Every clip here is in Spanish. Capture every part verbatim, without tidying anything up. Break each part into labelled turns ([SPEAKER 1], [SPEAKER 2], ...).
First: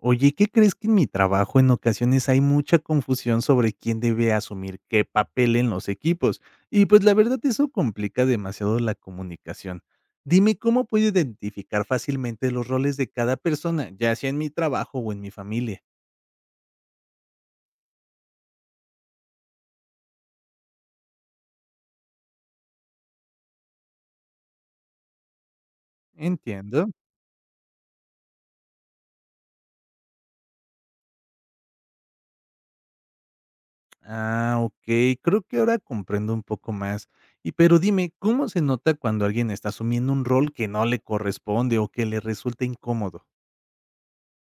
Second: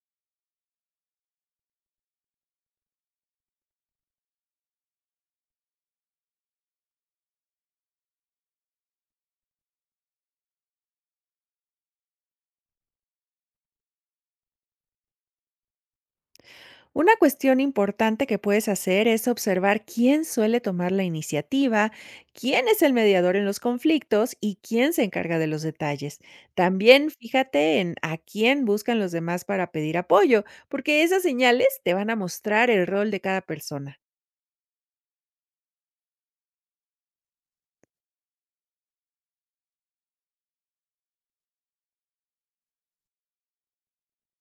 [SPEAKER 1] Oye, ¿qué crees que en mi trabajo en ocasiones hay mucha confusión sobre quién debe asumir qué papel en los equipos? Y pues la verdad eso complica demasiado la comunicación. Dime cómo puedo identificar fácilmente los roles de cada persona, ya sea en mi trabajo o en mi familia.
[SPEAKER 2] Una cuestión importante que puedes hacer es observar quién suele tomar la iniciativa, quién es el mediador en los conflictos y quién se encarga de los detalles.
[SPEAKER 1] Entiendo.
[SPEAKER 2] También fíjate en a quién buscan los demás para pedir apoyo, porque esas señales te van a mostrar el rol de cada persona.
[SPEAKER 1] Ah, ok, creo que ahora comprendo un poco más. Y pero dime, ¿cómo se nota cuando alguien está asumiendo un rol que no le corresponde o que le resulta incómodo?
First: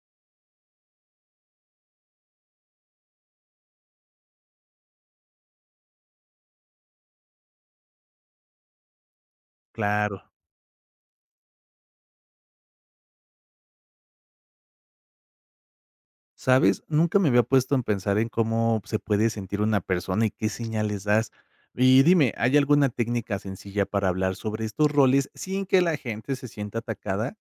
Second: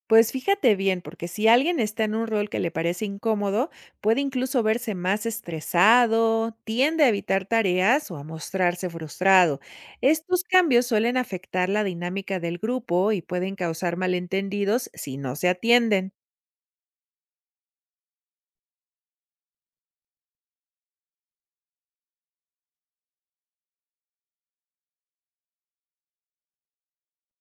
[SPEAKER 2] Pues fíjate bien, porque si alguien está en un rol que le parece incómodo, puede incluso verse más estresado, tiende a evitar tareas o a mostrarse frustrado.
[SPEAKER 1] Claro.
[SPEAKER 2] Estos cambios suelen afectar la dinámica del grupo y pueden causar malentendidos si no se atienden.
[SPEAKER 1] ¿Sabes? Nunca me había puesto en pensar en cómo se puede sentir una persona y qué señales das. Y dime, ¿hay alguna técnica sencilla para hablar sobre estos roles sin que la gente se sienta atacada?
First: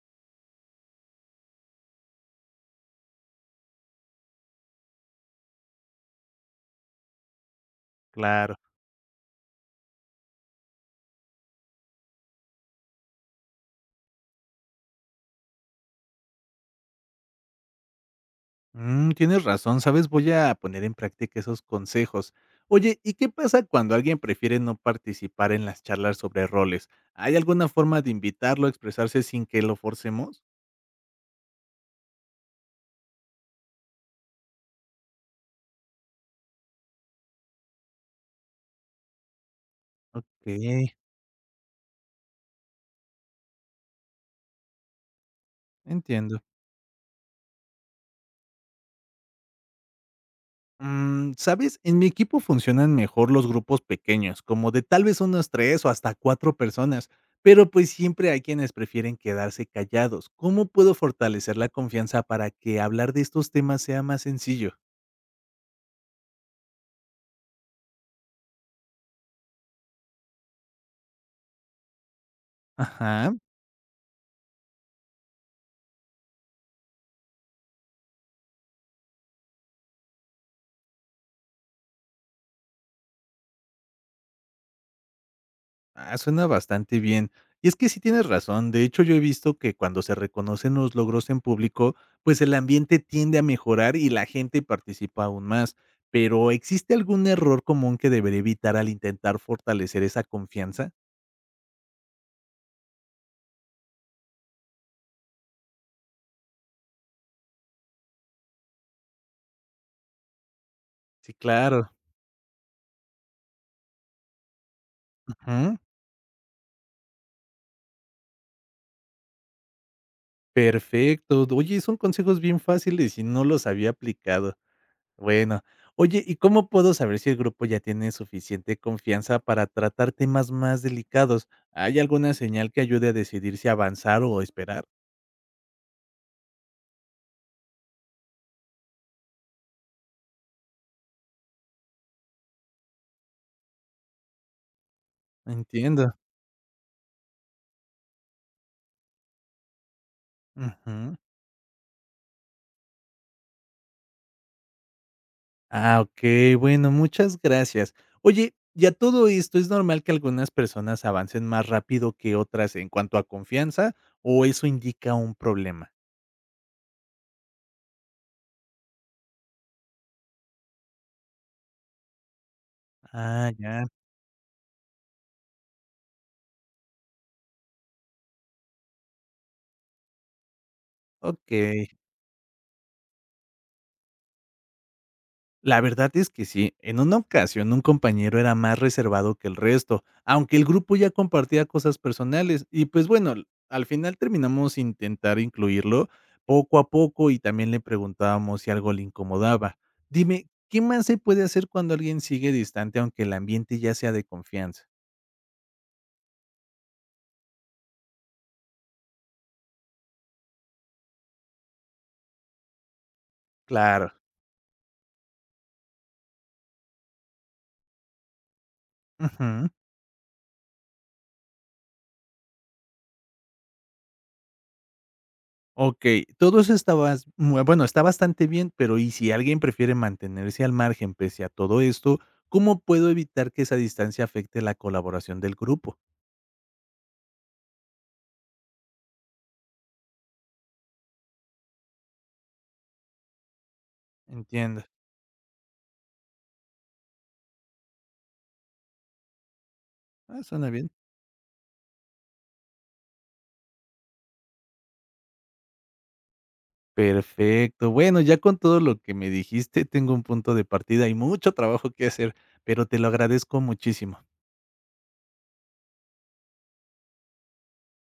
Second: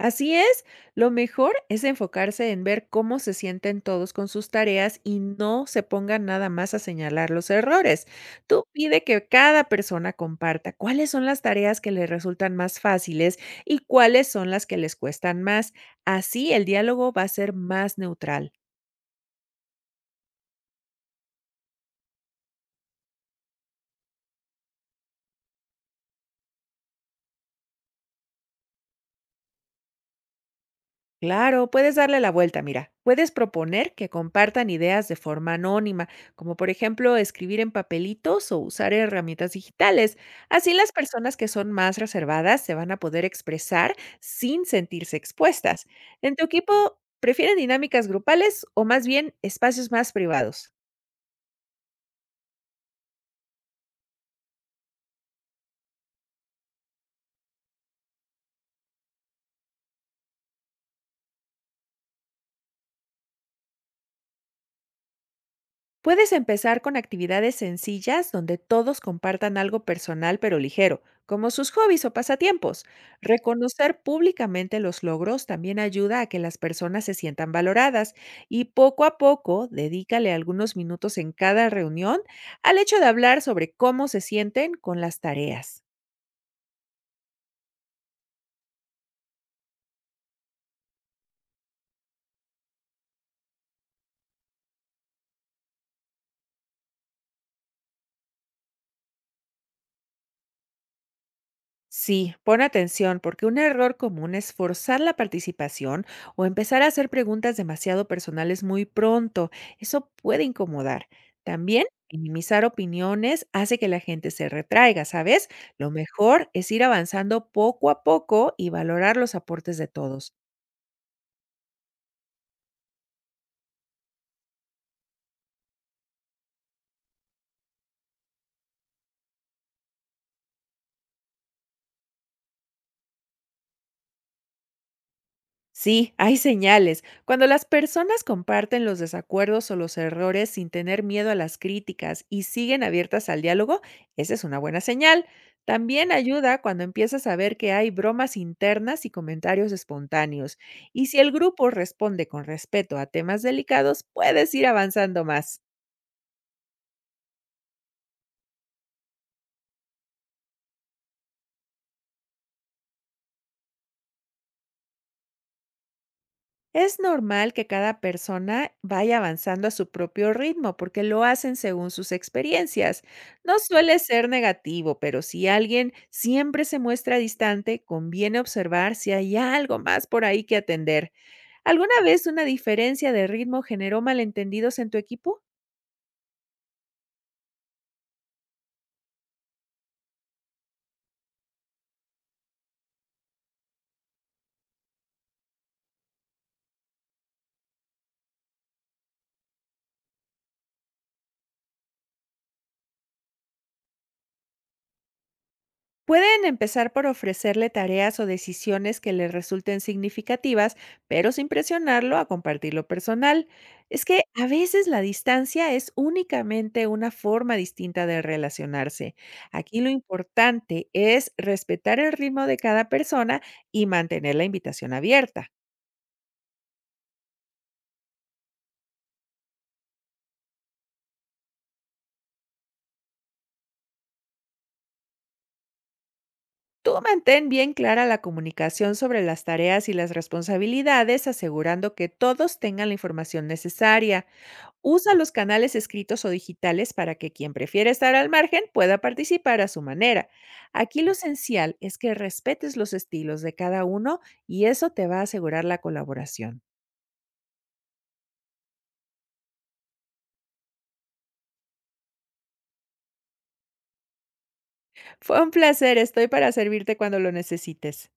[SPEAKER 2] Así es, lo mejor es enfocarse en ver cómo se sienten todos con sus tareas y no se pongan nada más a señalar los errores.
[SPEAKER 1] Claro.
[SPEAKER 2] Tú pide que cada persona comparta cuáles son las tareas que les resultan más fáciles y cuáles son las que les cuestan más. Así el diálogo va a ser más neutral.
[SPEAKER 1] Mm, tienes razón, ¿sabes? Voy a poner en práctica esos consejos. Oye, ¿y qué pasa cuando alguien prefiere no participar en las charlas sobre roles? ¿Hay alguna forma de invitarlo a expresarse sin que lo forcemos?
[SPEAKER 2] Claro, puedes darle la vuelta, mira. Puedes proponer que compartan ideas de forma anónima, como por ejemplo escribir en papelitos o usar herramientas digitales.
[SPEAKER 1] Ok,
[SPEAKER 2] Así las personas que son más reservadas se van a poder expresar sin sentirse expuestas. ¿En
[SPEAKER 1] entiendo.
[SPEAKER 2] tu equipo prefieren dinámicas grupales o más bien espacios más privados?
[SPEAKER 1] Mm, ¿sabes? En mi equipo funcionan mejor los grupos pequeños, como de tal vez unos tres o hasta cuatro personas, pero pues siempre hay quienes prefieren quedarse callados. ¿Cómo puedo fortalecer la confianza para que hablar de estos temas sea más sencillo?
[SPEAKER 2] Puedes empezar con actividades sencillas donde todos compartan algo personal pero ligero, como sus hobbies o pasatiempos.
[SPEAKER 1] Ajá.
[SPEAKER 2] Reconocer públicamente los logros también ayuda a que las personas se sientan valoradas, y poco a poco dedícale algunos minutos en cada reunión al hecho de hablar sobre cómo se sienten con las tareas.
[SPEAKER 1] Ah, suena bastante bien. Y es que sí tienes razón. De hecho, yo he visto que cuando se reconocen los logros en público, pues el ambiente tiende a mejorar y la gente participa aún más. Pero ¿existe algún error común que debería evitar al intentar fortalecer esa confianza?
[SPEAKER 2] Sí, pon atención, porque un error común es forzar la participación o empezar a hacer preguntas demasiado personales muy pronto. Eso puede incomodar.
[SPEAKER 1] Sí,
[SPEAKER 2] También
[SPEAKER 1] claro.
[SPEAKER 2] minimizar opiniones hace que la gente se retraiga, ¿sabes?
[SPEAKER 1] Ujú.
[SPEAKER 2] Lo mejor es ir avanzando poco a poco y valorar los aportes de todos.
[SPEAKER 1] Perfecto. Oye, son consejos bien fáciles y no los había aplicado. Bueno. Oye, ¿y cómo puedo saber si el grupo ya tiene suficiente confianza para tratar temas más delicados? ¿Hay alguna señal que ayude a decidir si avanzar o esperar?
[SPEAKER 2] Sí, hay señales. Cuando las personas comparten los desacuerdos o los errores sin tener miedo a las críticas y siguen abiertas al diálogo, esa es una buena señal. También
[SPEAKER 1] Entiendo.
[SPEAKER 2] ayuda cuando empiezas a ver que hay bromas internas y comentarios espontáneos. Y
[SPEAKER 1] Ujú.
[SPEAKER 2] si el grupo responde con respeto a temas delicados, puedes ir avanzando más.
[SPEAKER 1] Ah, ok, bueno, muchas gracias. Oye, y a todo esto, ¿es normal que algunas personas avancen más rápido que otras en cuanto a confianza o eso indica un problema?
[SPEAKER 2] Es normal que cada persona vaya avanzando a su propio ritmo, porque lo hacen según sus experiencias.
[SPEAKER 1] Ah,
[SPEAKER 2] No
[SPEAKER 1] ya,
[SPEAKER 2] suele ser negativo, pero si alguien siempre se muestra distante, conviene observar si hay algo más por ahí que atender.
[SPEAKER 1] ok.
[SPEAKER 2] ¿Alguna vez una diferencia de ritmo generó malentendidos en tu equipo?
[SPEAKER 1] La verdad es que sí, en una ocasión un compañero era más reservado que el resto, aunque el grupo ya compartía cosas personales y pues bueno, l- al final terminamos intentar incluirlo poco a poco y también le preguntábamos si algo le incomodaba. Dime, ¿qué más se puede hacer cuando alguien sigue distante aunque el ambiente ya sea de confianza?
[SPEAKER 2] Pueden empezar por ofrecerle tareas o decisiones que le resulten significativas, pero sin presionarlo a compartir lo personal. Es
[SPEAKER 1] Claro.
[SPEAKER 2] que a veces la distancia es únicamente una forma distinta de relacionarse.
[SPEAKER 1] Ujú.
[SPEAKER 2] Aquí lo importante es respetar el ritmo de cada persona y mantener la invitación abierta.
[SPEAKER 1] Okey, todo eso está bas mue bueno, está bastante bien, pero, ¿y si alguien prefiere mantenerse al margen pese a todo esto? ¿Cómo puedo evitar que esa distancia afecte la colaboración del grupo?
[SPEAKER 2] Tú mantén bien clara la comunicación sobre las tareas y las responsabilidades, asegurando que todos tengan la información necesaria.
[SPEAKER 1] Entiendo.
[SPEAKER 2] Usa los canales escritos o digitales para que quien prefiera estar al margen pueda participar a su manera.
[SPEAKER 1] Ah, suena bien.
[SPEAKER 2] Aquí lo esencial es que respetes los estilos de cada uno y eso te va a asegurar la colaboración.
[SPEAKER 1] Perfecto. Bueno, ya con todo lo que me dijiste, tengo un punto de partida y mucho trabajo que hacer, pero te lo agradezco muchísimo.
[SPEAKER 2] Fue un placer, estoy para servirte cuando lo necesites.